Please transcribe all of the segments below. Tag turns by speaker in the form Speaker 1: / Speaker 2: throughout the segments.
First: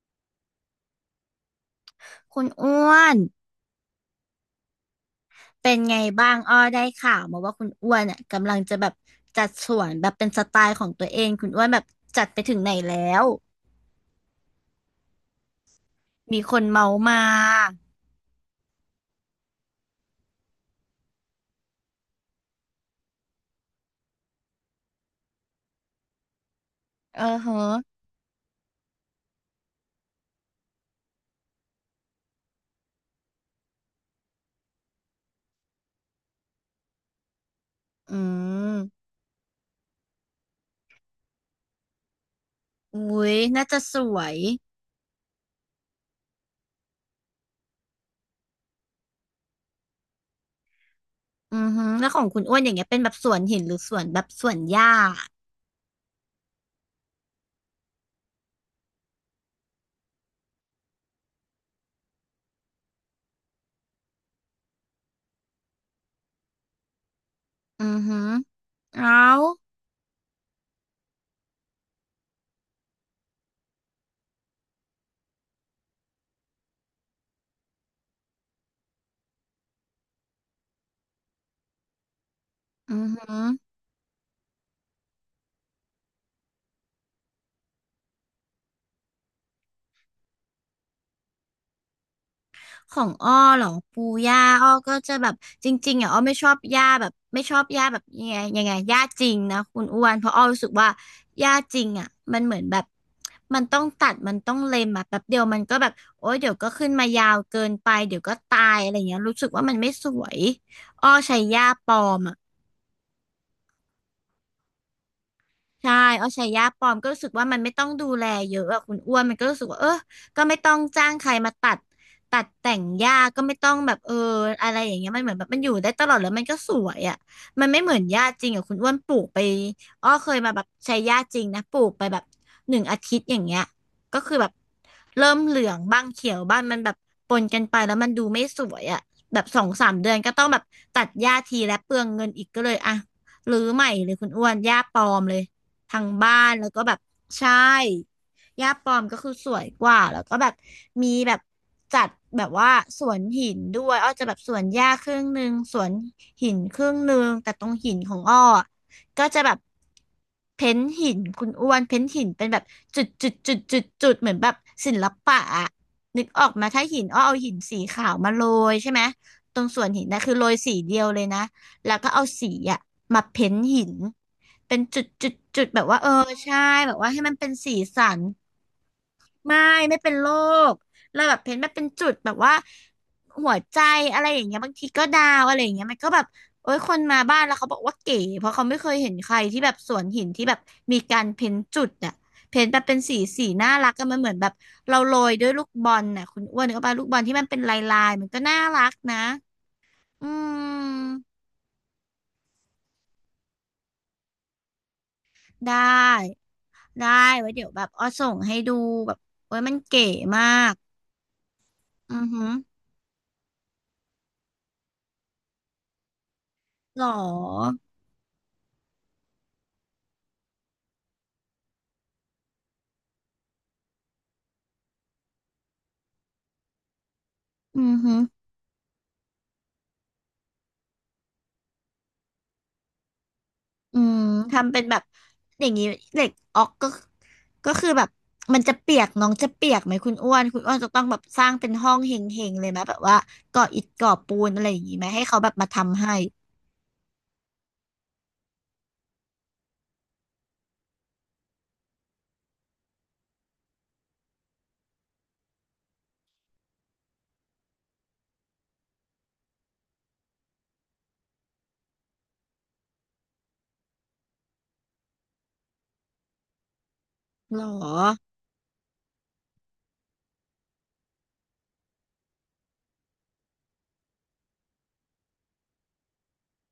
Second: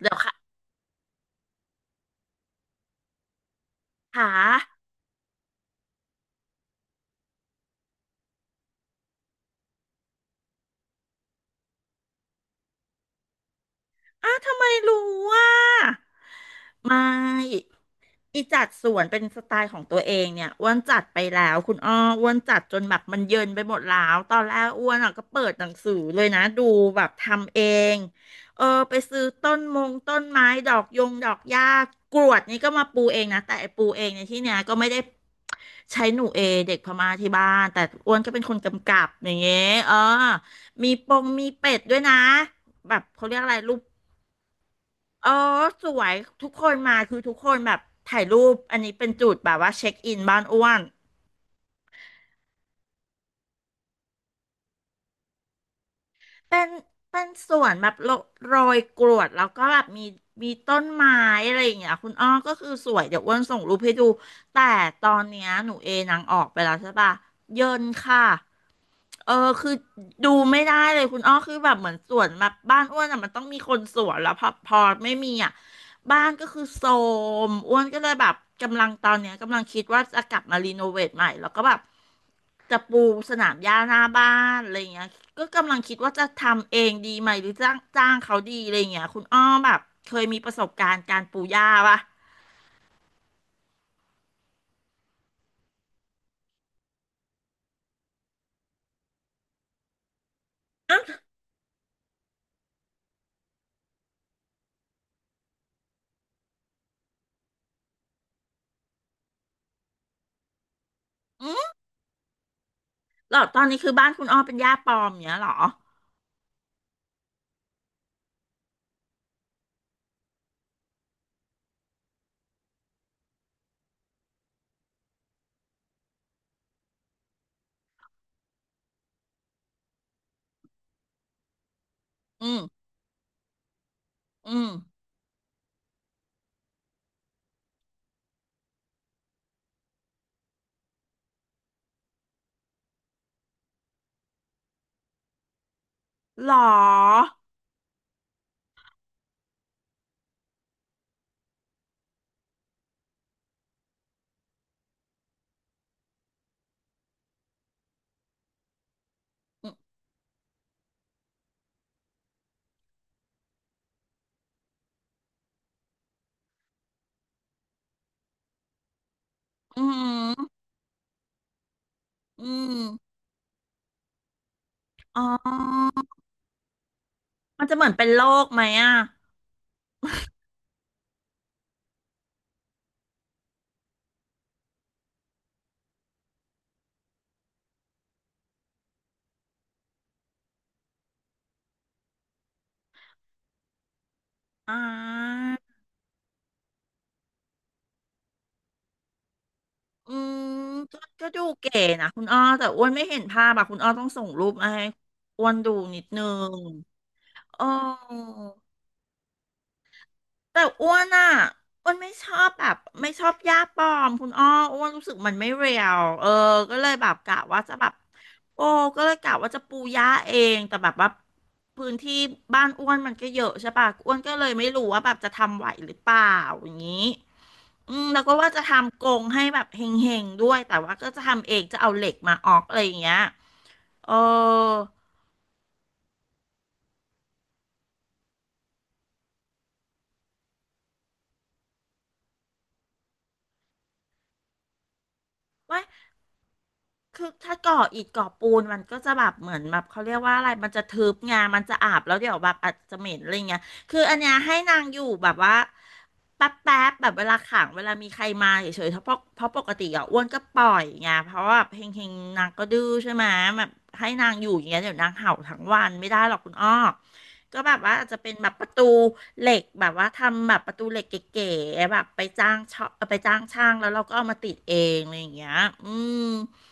Speaker 1: เดี๋ยวค่ะ
Speaker 2: คุณอ้วน
Speaker 1: ขา
Speaker 2: เป็นไงบ้างอ้อได้ข่าวมาว่าคุณอ้วนอ่ะกำลังจะแบบจัดสวนแบบเป็นสไตล์ของตัวเองคุณอ้วนแบบจัดไปถึงไหนแล้ว
Speaker 1: ทำไมรู้ว่า
Speaker 2: มีคนเมา
Speaker 1: ไม
Speaker 2: มา
Speaker 1: ่อีจัดสวนเป็นสไตล์ของตัวเองเนี่ยอ้วนจัดไปแล้วคุณอ้ออ้วนจัดจนแบบมันเยินไปหมดแล้วตอนแรกอ้วนอ่ะก็เปิดหนังสือเลยนะดูแบบ
Speaker 2: เออเห
Speaker 1: ทำเอ
Speaker 2: อะ
Speaker 1: งเออไปซื้อต้นมงต้นไม้ดอกยงดอกหญ้ากรวดนี่ก็มาปูเองนะแต่ไอ้ปูเองในที่เนี้ยก็ไม่ได้ ใช้หนูเอเด็กพม่าที่บ้าน แต่อ้
Speaker 2: อื
Speaker 1: วนก็เป็นคนกำกั
Speaker 2: ม
Speaker 1: บอย่างเงี้ยเออ มีปงมีเป็ดด้วยนะ แบ
Speaker 2: อุ้
Speaker 1: บเขา
Speaker 2: ย
Speaker 1: เรียกอะไร
Speaker 2: น่า
Speaker 1: รู
Speaker 2: จะ
Speaker 1: ป
Speaker 2: สวย
Speaker 1: เออสวยทุกคนมาคือทุกคนแบบถ่ายรูป อันนี้เป็นจุดแบบว่าเช็คอินบ้านอ้วน
Speaker 2: อือฮึอแล้วของคุณอ้วนอย่างเงี้ยเป็นแบบสวนหินหรือสวนแบบสวนหญ้า
Speaker 1: เป็นเป็นสวนแบบโรยกรวดแล้วก็แบบมีต้นไม้อะไรอย่างเงี้ยคุณอ้อก็คือสวยเดี๋ยวอ้วนส่งรูปให้ดูแต่ตอนเนี้ยหนูเอนางออกไปแล้วใช่ปะเยิ
Speaker 2: อื
Speaker 1: น
Speaker 2: อฮึ
Speaker 1: ค่ะ
Speaker 2: อเอา
Speaker 1: เออคือดูไม่ได้เลยคุณอ้อคือแบบเหมือนสวนแบบบ้านอ้วนอ่ะมันต้องมีคนสวนแล้วพอไม่มีอ่ะ บ้านก็คือโทรมอ้วนก็เลยแบบกำลังตอนเนี้ยกำลังคิดว่าจะกลับมารีโนเวทใหม่แล้วก็แบบจะ
Speaker 2: อื
Speaker 1: ปู
Speaker 2: อฮึ
Speaker 1: สนามหญ้าหน้าบ้านอะไรเงี้ยก็กำลังคิดว่าจะทำเองดีไหมหรือจ้างเขาดีอะไรเงี้ยคุณอ้อแบบเคยมีประสบการณ์การปูหญ้าปะ
Speaker 2: ของอ้อเหรอปูย่าอ้อก็จะแบบจริงๆอ่ะอ้อไม่ชอบย่าแบบไม่ชอบย่าแบบยังไงย่าจริงนะคุณอ้วนเพราะอ้อรู้สึกว่าย่าจริงอ่ะมันเหมือนแบบมันต้องตัดมันต้องเล็มอ่ะแป๊บเดียวมันก็แบบโอ๊ยเดี๋ยวก็ขึ้นมายาวเกินไปเดี๋ยวก็ตายอะไรเงี้ยรู้สึกว่ามันไม่สวยอ้อใช้
Speaker 1: อื
Speaker 2: ย่า
Speaker 1: ม
Speaker 2: ปลอมอ่ะ
Speaker 1: หรอตอนนี้คือบ้านคุณอ้อเป็นหญ้าปลอมเนี้ยเหรอ
Speaker 2: ใช่เอาใช้ยาปลอมก็รู้สึกว่ามันไม่ต้องดูแลเยอะอะคุณอ้วนมันก็รู้สึกว่าเออก็ไม่ต้องจ้างใครมาตัดแต่งหญ้า ก็ไม่ต้องแบบเอออะไรอย่างเงี้ยมันเหมือนแบบมันอยู่ได้ตลอดแล้วมันก็สวยอะมันไม่เหมือนหญ้าจริงอะคุณอ้วนปลูกไปอ้อเคยมาแบบใช้หญ้าจริงนะปลูกไปแบบ
Speaker 1: อื
Speaker 2: หนึ่ง
Speaker 1: ม
Speaker 2: อาทิตย์อย่างเงี้ยก็คือแบบ
Speaker 1: อืม
Speaker 2: เริ่มเหลืองบ้างเขียวบ้างมันแบบปนกันไปแล้วมันดูไม่สวยอะแบบสองสามเดือนก็ต้องแบบตัดหญ้าทีและเปลืองเงินอีกก็เลยอะรื้อใหม่เลยคุณอ้วนหญ้าปลอมเลย ทางบ้า
Speaker 1: หร
Speaker 2: นแล้วก็แบบ
Speaker 1: อ
Speaker 2: ใช่ย่าปอมก็คือสวยกว่าแล้วก็แบบมีแบบจัดแบบว่าสวนหินด้วยอ้อจะแบบสวนหญ้าครึ่งหนึ่งสวนหินครึ่งหนึ่งแต่ตรงหินของอ้ออะก็จะแบบเพ้นท์หินคุณอ้วนเพ้นท์หินเป็นแบบจุดจุดจุดจุดจุดเหมือนแบบศิลปะอะนึกออกมาถ้าหินอ้อเอาหินสีขาวมาโรยใช่ไหมตรงส
Speaker 1: อื
Speaker 2: วนหินนะคือโรย
Speaker 1: ม
Speaker 2: สีเดียวเลยนะ แล้วก็เอา
Speaker 1: อื
Speaker 2: สีอะ
Speaker 1: ม
Speaker 2: มาเพ้นท์หินเป็นจุด
Speaker 1: อ๋
Speaker 2: จุดจุดแบบ
Speaker 1: อ
Speaker 2: ว่าเออใช่แบบว่าให้มันเป็น
Speaker 1: มัน
Speaker 2: สี
Speaker 1: จะเหมือน
Speaker 2: สั
Speaker 1: เป็น
Speaker 2: น
Speaker 1: โรคไหมอ่ะ
Speaker 2: ไม่ไม่เป็นโรคเราแบบเพ้นท์มาเป็นจุดแบบว่าหัวใจอะไรอย่างเงี้ยบางทีก็ดาวอะไรอย่างเงี้ยมันก็แบบโอ้ยคนมาบ้านแล้วเขาบอกว่าเก๋เพราะเขาไม่เคยเห็นใครที่แบบสวนหินที่แบบมีการเพ้นท์จุดอะเพ้นท์แบบเป็นสีน่ารักก็มันเหมือนแบบ
Speaker 1: อ่
Speaker 2: เราโรยด้วยลูก
Speaker 1: า
Speaker 2: บอลน่ะคุณอ้วนนึก็ปาลูกบอลที่มันเป็นลายมันก็น่ารักนะ
Speaker 1: อื
Speaker 2: อื
Speaker 1: มก็
Speaker 2: ม
Speaker 1: ก็ดูเก๋นะคุณอ้อแต่อ้วนไม่เห็นภาพอะคุณอ้อต้องส่งรูปมาให้อ้วนดู
Speaker 2: ได้
Speaker 1: นิดนึง
Speaker 2: ได้ไว้
Speaker 1: เอ
Speaker 2: เดี๋
Speaker 1: อ
Speaker 2: ยวแบบอ้อส่งให้ดูแบบเว้ยมันเก๋มา
Speaker 1: แต่
Speaker 2: ก
Speaker 1: อ้วนอะอ้วนไม่
Speaker 2: อือ
Speaker 1: ชอ
Speaker 2: หือ
Speaker 1: บแบบไม่ชอบหญ้าปลอมคุณอ้ออ้วนรู้สึกมันไม่เรียวเออก็เลย
Speaker 2: หร
Speaker 1: แบบกะว่า
Speaker 2: อ
Speaker 1: จะแบบโอ้ก็เลยกะว่าจะปูหญ้าเองแต่แบบว่าพื้นที่บ้านอ้วนมันก็เยอะใช่ปะอ้วนก็เลยไม่รู้ว่าแบบจะทำไหวหรือเปล่าอย่างนี้
Speaker 2: อื
Speaker 1: อื
Speaker 2: อ
Speaker 1: ม
Speaker 2: หือ
Speaker 1: แล้วก็ว่าจะทำกรงให้แบบเฮงๆด้วยแต่ว่าก็จะทำเองจะเอาเหล็กมาออกอะไรอย่างเงี้ย
Speaker 2: อื
Speaker 1: เออ
Speaker 2: มทำเป็นแบบอย่างนี้เหล็กออกก็คือแบบมันจะเปียกน้องจะเปียกไหมคุณอ้วนคุณอ้วนจะต้องแบบสร้างเป็นห้องเฮงๆเลยไหมแบบว่าก่ออิฐก่อปูนอะไรอย่างนี้ไหมให้เขาแบบมา
Speaker 1: ว่า
Speaker 2: ทำให้
Speaker 1: คือถ้าก่ออิฐก่อปูนมันก็จะแบบเหมือนแบบเขาเรียกว่าอะไรมันจะทึบไงมันจะอาบแล้วเดี๋ยวแบบอาจจะเหม็นอะไรเงี้ยคืออันเนี้ยให้นางอยู่แบบว่าแป๊บแบบเวลาขังเวลามีใครมาเฉยๆเพราะปกติอ่ะอ้วนก็ปล่อยไงเพราะว่าเฮงเฮงนางก็ดื้อใช่ไหมแบบให้นางอยู่อย่างเงี้ยเดี๋ยวนางเห่าทั้งวันไม่ได้หรอกคุณอ้อ
Speaker 2: ห
Speaker 1: ก็
Speaker 2: รอ
Speaker 1: แบบว่าอาจจะเป็นแบบประตูเหล็กแบบว่าทำแบบประตูเหล็กเก๋ๆแบบไปจ้างช่างแล้วเราก็เอามาติดเองอะไรอย่างเงี้ยอืม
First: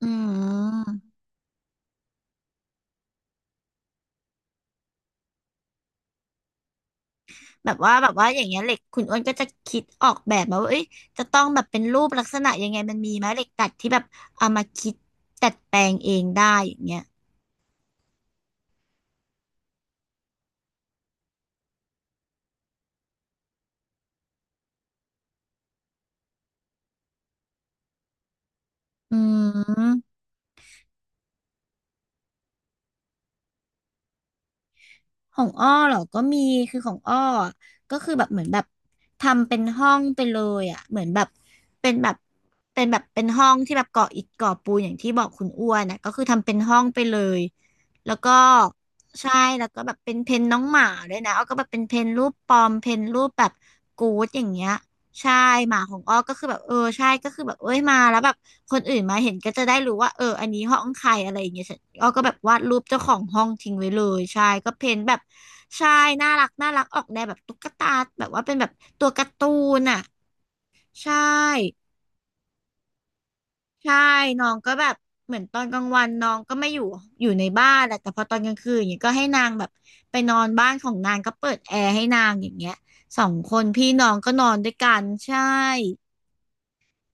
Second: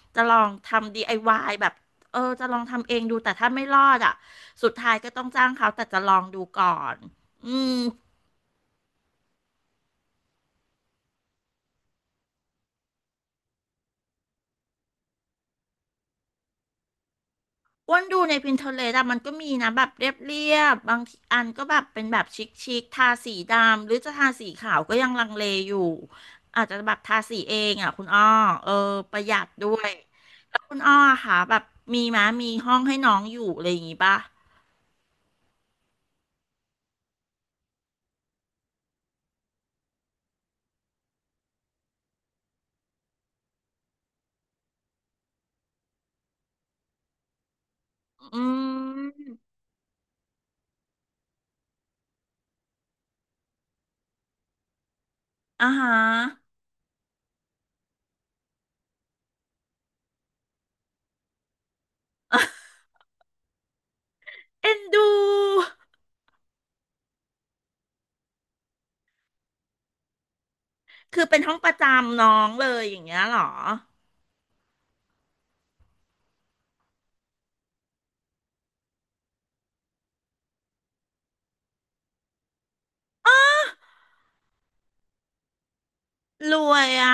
Speaker 2: อื
Speaker 1: จะลองทำดี
Speaker 2: ม
Speaker 1: ไอวายแบบเออจะลองทำเองดูแต่ถ้าไม่รอดอ่ะสุดท้ายก็ต้องจ้างเขาแต่จะลองดูก่อนอื
Speaker 2: แบ
Speaker 1: ม
Speaker 2: บว่าแบบว่าอย่างเงี้ยเหล็กคุณอ้วนก็จะคิดออกแบบมาว่าเอ้ยจะต้องแบบเป็นรูปลักษณะยังไงมันมีไหมเหล็กดัดที่แบบเอามาคิดดัดแปลงเองได้อย่างเงี้ย
Speaker 1: อ้วนดูใน Pinterest อะมันก็มีนะแบบเรียบบางทีอันก็แบบเป็นแบบชิคชิคทาสีดำหรือจะทาสีขาวก็ยังลังเลอยู่อาจจะแบบทาสีเองอ่ะคุณอ้อเออป
Speaker 2: อื
Speaker 1: ระหยัดด้วย
Speaker 2: ม
Speaker 1: แล้วคุณอ้อค่ะแบบมีมะมีห้องให้น้องอยู่อะไรอย่างงี้ป่ะ
Speaker 2: ของอ้อเหรอก็มีคือของอ้ออะก็คือแบบเหมือนแบบทำเป็นห้องไปเลยอ่ะเหมือนแบบเป็นแบบเป็นห้องที่แบบก่ออิฐก่อปูนอย่างที่บอกคุณอ้วนนะก็คือทำเป็นห้องไปเลยแล้วก็
Speaker 1: อื
Speaker 2: ใช่
Speaker 1: ม
Speaker 2: แล้วก็แบบเป็นเพนน้องหมาด้วยนะอ้อก็แบบเป็นเพนรูปปอมเพนรูปแบบกู๊ดอย่างเงี้ยใช่
Speaker 1: อ่า
Speaker 2: หมา
Speaker 1: ฮะ
Speaker 2: ของอ้อก็คือแบบเออใช่ก็คือแบบเอ้ยมาแล้วแบบ คนอื่นมาเห็นก็จะได้รู้ว่าเอออันนี้ห้องใครอะไรอย่างเงี้ยอ้อก็แบบวาดรูปเจ้าของห้องทิ้งไว้เลยใช่ก็
Speaker 1: เอ็น
Speaker 2: เพ้นท์
Speaker 1: ดู
Speaker 2: แบบใช่น่ารักน่ารักออกแนวแบบตุ๊กตาแบบว่าเป็นแบบตัวการ์ตูนอ่ะใช
Speaker 1: คือเป็นห้องประ
Speaker 2: ่
Speaker 1: จำน้องเลยอย่างเงี้ยเหรอ
Speaker 2: ใช่น้องก็แบบเหมือนตอนกลางวันน้องก็ไม่อยู่อยู่ในบ้านแหละแต่พอตอนกลางคืนอย่างเงี้ยก็ให้นางแบบไปนอนบ้านของนางก็เปิดแอร์ให้นางอย่างเงี้ยสองคนพี่น้องก็นอนด้วยกันใช่
Speaker 1: รวยอ่ะ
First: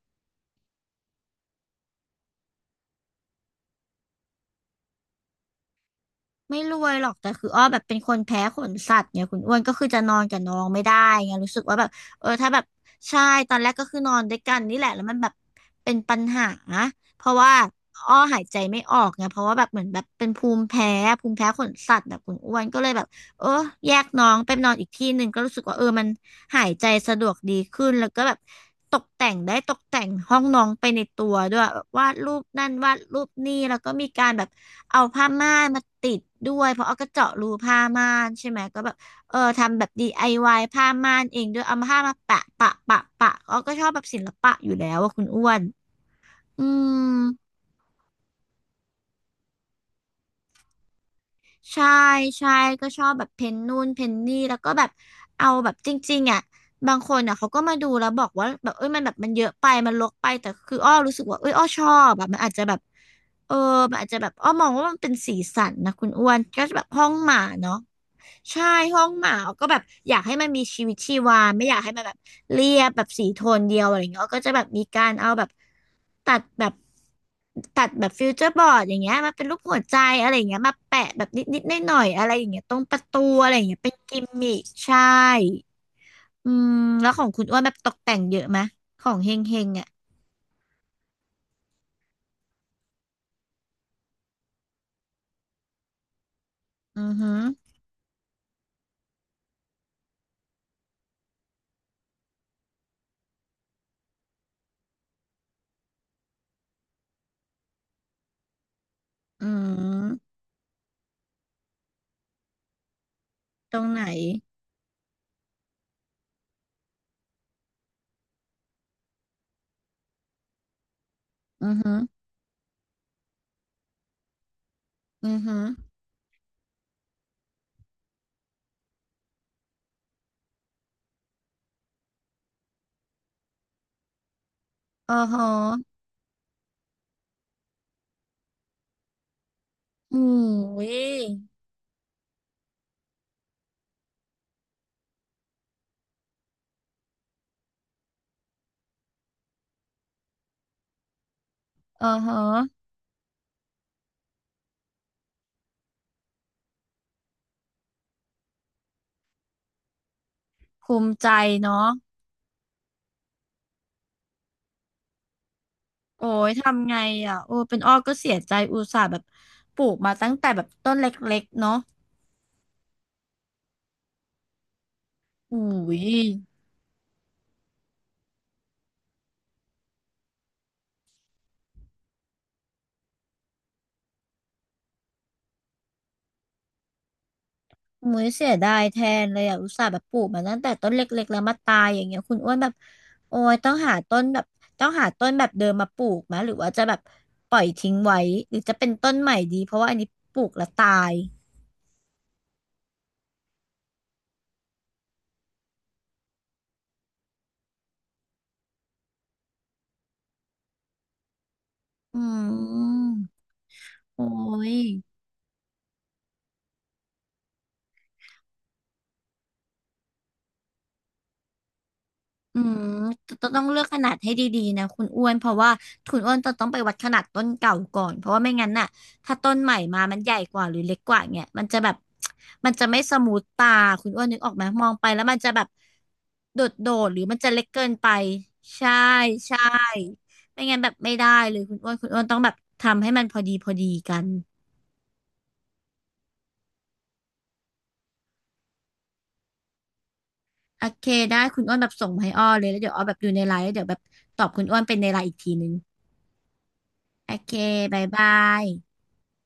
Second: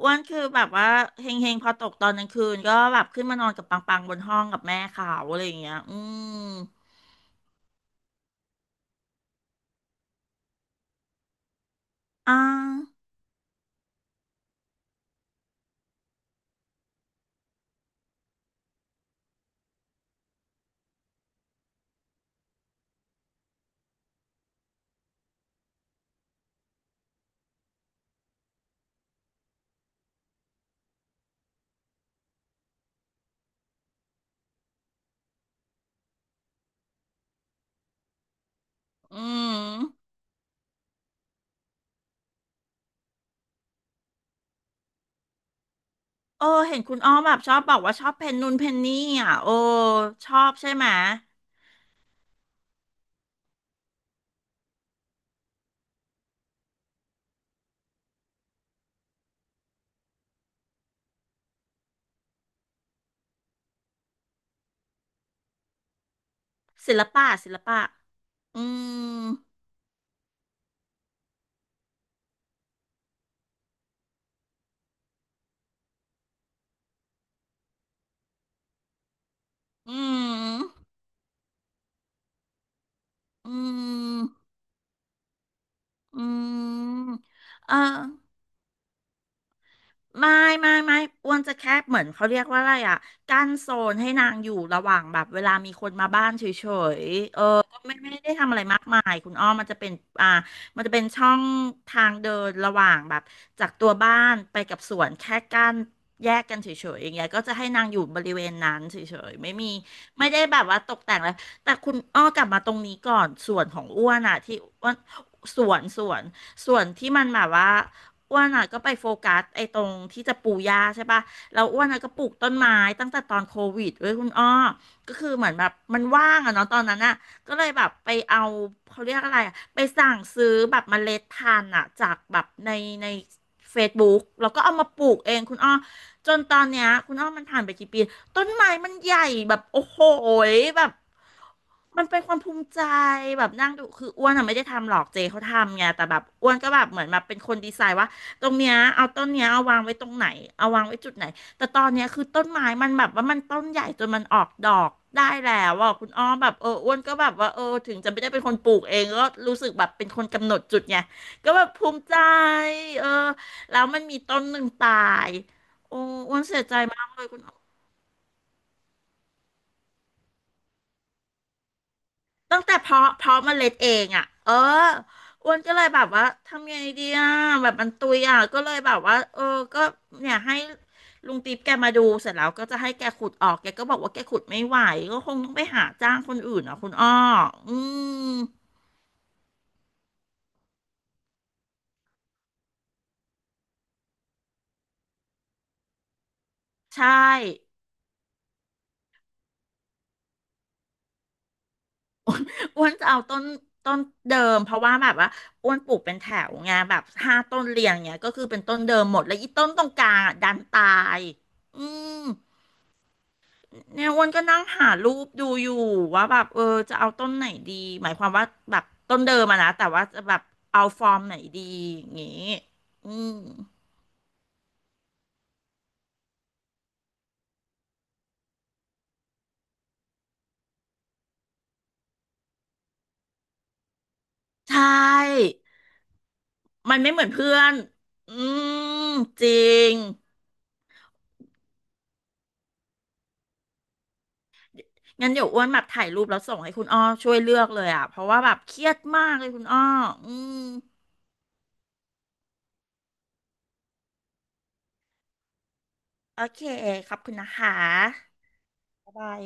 Speaker 1: อ้วนคือแบบว่าเฮงเฮงพอตกตอนกลางคืนก็แบบขึ้นมานอนกับปังปังบนห้องกับแม่เขาอะไรอย่างเงี้ยอืม
Speaker 2: ไม่รวยหรอกแต่คืออ้อแบบเป็นคนแพ้ขนสัตว์เนี่ยคุณอ้วนก็คือจะนอนกับน้องไม่ได้ไงรู้สึกว่าแบบเออ
Speaker 1: อ่า
Speaker 2: ถ้าแบบใช่ตอนแรกก็คือนอนด้วยกันนี่แหละแล้วมันแบบเป็นปัญหาเพราะว่าอ้อหายใจไม่ออกไงเพราะว่าแบบเหมือนแบบเป็นภูมิแพ้ภูมิแพ้ขนสัตว์แบบคุณอ้วนก็เลยแบบเออแยกน้องไปนอนอีกที่หนึ่งก็รู้สึกว่าเออมันหายใจสะดวกดีขึ้นแล้วก็แบบตกแต่งได้ตกแต่งห้องน้องไปในตัวด้วยแบบวาดรูปนั่นวาดรูปนี่แล้วก็มีการแบบ เอาผ้าม่านมาติดด้วยเพราะเอาก็เจาะรูผ้าม่านใช่ไหมก็แบบ
Speaker 1: อื
Speaker 2: เออทำแบบ
Speaker 1: ม
Speaker 2: DIY ผ้าม่านเองด้วยเอาผ้ามาแปะปะปะปะเอาก็ชอบแบบศิลปะอยู่แล้วว่าคุณอ้วน
Speaker 1: โอ้
Speaker 2: อื
Speaker 1: เห็นคุณอ้
Speaker 2: ม
Speaker 1: อแบบชอบบอกว่าชอบเพนนูนเพนนี่อ่ะโอ้ชอบใช่ไหม
Speaker 2: ใช่ใช่ก็ชอบแบบเพนนู่นเพนนี่แล้วก็แบบเอาแบบจริงๆอ่ะบางคนอ่ะเขาก็มาดูแล้วบอกว่าแบบเอ้ยมันแบบมันเยอะไปมันรกไปแต่คืออ้อรู้สึกว่าเอ้ยอ้อชอบแบบมันอาจจะแบบเออมันอาจจะแบบอ้อมองว่ามันเป็นสีสันนะคุณอ้วนก็แบบ
Speaker 1: ศิล
Speaker 2: ห้อง
Speaker 1: ปะ
Speaker 2: หมา
Speaker 1: ศิล
Speaker 2: เนาะ
Speaker 1: ปะอื
Speaker 2: ใช่ห้องห
Speaker 1: ม
Speaker 2: มาก็แบบอยากให้มันมีชีวิตชีวาไม่อยากให้มันแบบเรียบแบบสีโทนเดียวอะไรเงี้ยก็จะแบบมีการเอาแบบตัดแบบตัดแบบฟิวเจอร์บอร์ดอย่างเงี้ยมาเป็นรูปหัวใจ
Speaker 1: อื
Speaker 2: อะไรอย่างเงี้ย
Speaker 1: ม
Speaker 2: มาแปะแบบนิดๆหน่อยๆอะไรอย่างเงี้ยตรงประตูอะ
Speaker 1: อื
Speaker 2: ไรอย่างเงี้ยเป็นกิมมิ
Speaker 1: ม
Speaker 2: คใช่
Speaker 1: อื
Speaker 2: อืมแล้ว
Speaker 1: ม
Speaker 2: ของคุณอ้วนแบ
Speaker 1: เออ
Speaker 2: บตกแต่งเยอะไหมของเฮงเฮงอ่ะ
Speaker 1: ไม่ไม่ไม่อ้วนจะแค่เหมือนเขาเรียกว่าอะไรอ่ะกั้นโซนให้นางอยู่ระหว่างแบบเวลามีคนมาบ้านเฉ
Speaker 2: อื
Speaker 1: ย
Speaker 2: อหื
Speaker 1: ๆเอ
Speaker 2: อ
Speaker 1: อก็ไม่ได้ทำอะไรมากมายคุณอ้อมมันจะเป็นอ่ามันจะเป็นช่องทางเดินระหว่างแบบจากตัวบ้านไปกับสวนแค่กั้นแยกกันเฉยๆอย่างเงี้ยก็จะให้นางอยู่บริเวณนั้นเฉยๆ
Speaker 2: อื
Speaker 1: ไม่มีไม่
Speaker 2: ม
Speaker 1: ได้แบบว่าตกแต่งอะไรแต่คุณอ้อกลับมาตรงนี้ก่อนส่วน
Speaker 2: ต
Speaker 1: ข
Speaker 2: ร
Speaker 1: อ
Speaker 2: ง
Speaker 1: ง
Speaker 2: ไหน
Speaker 1: อ้วนอ่ะที่อ้วนสวนส่วนที่มันแบบว่า อ้วนอ่ะก็ไปโฟกัสไอ้ตรงที่จะปลูกหญ้าใช่ปะแล้
Speaker 2: อื
Speaker 1: ว
Speaker 2: อ
Speaker 1: อ้วน
Speaker 2: หือ
Speaker 1: อ่ะก็ปลูกต้นไม้ตั้งแต่ตอนโควิดเว้ยคุณอ้อก็คื
Speaker 2: อื
Speaker 1: อ
Speaker 2: อ
Speaker 1: เหมือน
Speaker 2: หือ
Speaker 1: แบบมันว่างอะเนาะตอนนั้นอ่ะก็เลยแบบไปเอาเขาเรียกอะไรอะไปสั่งซื้อแบบเมล็ดพันธุ์อ่ะจากแบบใน Facebook แล้วก็เอามาปลู
Speaker 2: อ๋อ
Speaker 1: กเอง
Speaker 2: ฮะ
Speaker 1: คุณอ้อจนตอนเนี้ยคุณอ้อมันผ่านไปกี่ปีต้นไม้มันใหญ่แบบโอ้โห
Speaker 2: อืม
Speaker 1: ยแบ
Speaker 2: อุ้
Speaker 1: บ
Speaker 2: ย
Speaker 1: มันเป็นความภูมิใจแบบนั่งดูคืออ้วนอะไม่ได้ทำหรอกเจเขาทำไงแต่แบบอ้วนก็แบบเหมือนแบบเป็นคนดีไซน์ว่า ตรงเนี้ยเอาต้นเนี้ยเอาวางไว้ตรงไหนเอาวางไว้จุดไหนแต่ตอนเนี้
Speaker 2: อ๋
Speaker 1: ย
Speaker 2: อ
Speaker 1: คือ
Speaker 2: ฮะ
Speaker 1: ต้นไม้มันแบบว่ามันต้นใหญ่จนมันออกดอกได้แล้วอ่ะคุณอ้อมแบบเอออ้วนก็แบบว่าเออถึงจะไม่ได้เป็นคนปลูกเองก็รู้สึกแบบเป็นคนกำหนดจุด
Speaker 2: ภู
Speaker 1: ไง
Speaker 2: มิใจ
Speaker 1: ก็แบบภู
Speaker 2: เนาะ
Speaker 1: มิใจเออแล้วมันมีต้นหนึ่งตายโอ้
Speaker 2: โอ้
Speaker 1: อ้วน
Speaker 2: ย
Speaker 1: เสียใจ
Speaker 2: ทำไง
Speaker 1: มากเลย
Speaker 2: อ่ะ
Speaker 1: คุณ
Speaker 2: โอ้เป็นอ้อก็เสียใจอุตส่าห์แบบปลูกมาตั้งแต่แบบต้นเล็กๆเนาะ
Speaker 1: ตั้งแต่เพาะเมล็ดเองอ่ะเอออ้วน
Speaker 2: อุ้
Speaker 1: ก็เลยแบ
Speaker 2: ย
Speaker 1: บว่าทำยังไงดีอ่ะแบบมันตุยอ่ะก็เลยแบบว่าเออก็เนี่ยให้ลุงติ๊บแกมาดูเสร็จแล้วก็จะให้แกขุดออกแกก็บอกว่าแกขุดไม่ไหวก็คงต้องไปหาจ้างคนอื่นอ่ะคุณอ้ออื
Speaker 2: มุ้ย
Speaker 1: ม
Speaker 2: เสียดายแทนเลยอ่ะอุตส่าห์แบบปลูกมาตั้งแต่ต้นเล็กๆแล้วมาตายอย่างเงี้ยคุณอ้วนแบบโอ้ยต้องหาต้นแบบต้องหาต้นแบบเดิมมาปลูกไหมหรือว่าจะแบบ
Speaker 1: ใช่
Speaker 2: ปล่อยทิ้งไว้หรือจะเป็นต้นใหม่ดีเพราะว่าอันนี้ปลูกแล้วตาย
Speaker 1: อ้วนจะเอาต้นเดิมเพราะว่าแบบว่าอ้วนปลูกเป็นแถวไงแบบ5 ต้นเรียงเนี่ยก็คือเป็นต้นเดิมหมดแล้วอีต้นตรงกลางอะดันตายอื
Speaker 2: อื
Speaker 1: ม
Speaker 2: ม
Speaker 1: เนี่ยอ้
Speaker 2: โอ้
Speaker 1: วนก็นั่ง
Speaker 2: ย
Speaker 1: หารูปดูอยู่ว่าแบบเออจะเอาต้นไหนดีหมายความว่าแบบต้นเดิมอะนะแต่ว่าจะแบบเอาฟอร์มไหนดีอย่างงี้
Speaker 2: อืม
Speaker 1: อื
Speaker 2: ต
Speaker 1: ม
Speaker 2: ต้องเลือกขนาดให้ดีๆนะคุณอ้วนเพราะว่าคุณอ้วนจะต้องไปวัดขนาดต้นเก่าก่อนเพราะว่าไม่งั้นน่ะถ้าต้นใหม่มามันใหญ่กว่าหรือเล็กกว่าเงี้ยมันจะแบบมันจะไม่สมูทตาคุณอ้วนนึกออกไหม
Speaker 1: ใช
Speaker 2: มองไปแล้วมัน
Speaker 1: ่
Speaker 2: จะแบบโดดโด
Speaker 1: มัน
Speaker 2: ด
Speaker 1: ไม่
Speaker 2: ห
Speaker 1: เห
Speaker 2: รือ
Speaker 1: มือน
Speaker 2: มันจะ
Speaker 1: เพื่อ
Speaker 2: เล็ก
Speaker 1: น
Speaker 2: เกินไป
Speaker 1: อื
Speaker 2: ใช่
Speaker 1: มจริ
Speaker 2: ใช่
Speaker 1: ง
Speaker 2: ไม่งั้นแบบไม่ได้เลยคุณอ้วนคุณอ้วนต้องแบบทำให้มันพอดีกัน
Speaker 1: งั้นเดี๋ยวอ้วนแบบถ่ายรูปแล้วส่งให้คุณอ้อช่วยเลือกเลยอะเพราะว่าแบบเครียดมากเลยคุณอ้ออืม
Speaker 2: โอเคได้คุณอ้วนแบบส่งมาให้อ้อเลยแล้วเดี๋ยวอ้อแบบดูในไลน์แล้วเดี๋ยวแบบตอบคุณอ้วนเป็นในไลน์อีกทีนึง
Speaker 1: โอเคขอบ
Speaker 2: โอ
Speaker 1: คุณนะ
Speaker 2: เค
Speaker 1: ค
Speaker 2: บายบา
Speaker 1: ะ
Speaker 2: ย
Speaker 1: บ๊ายบาย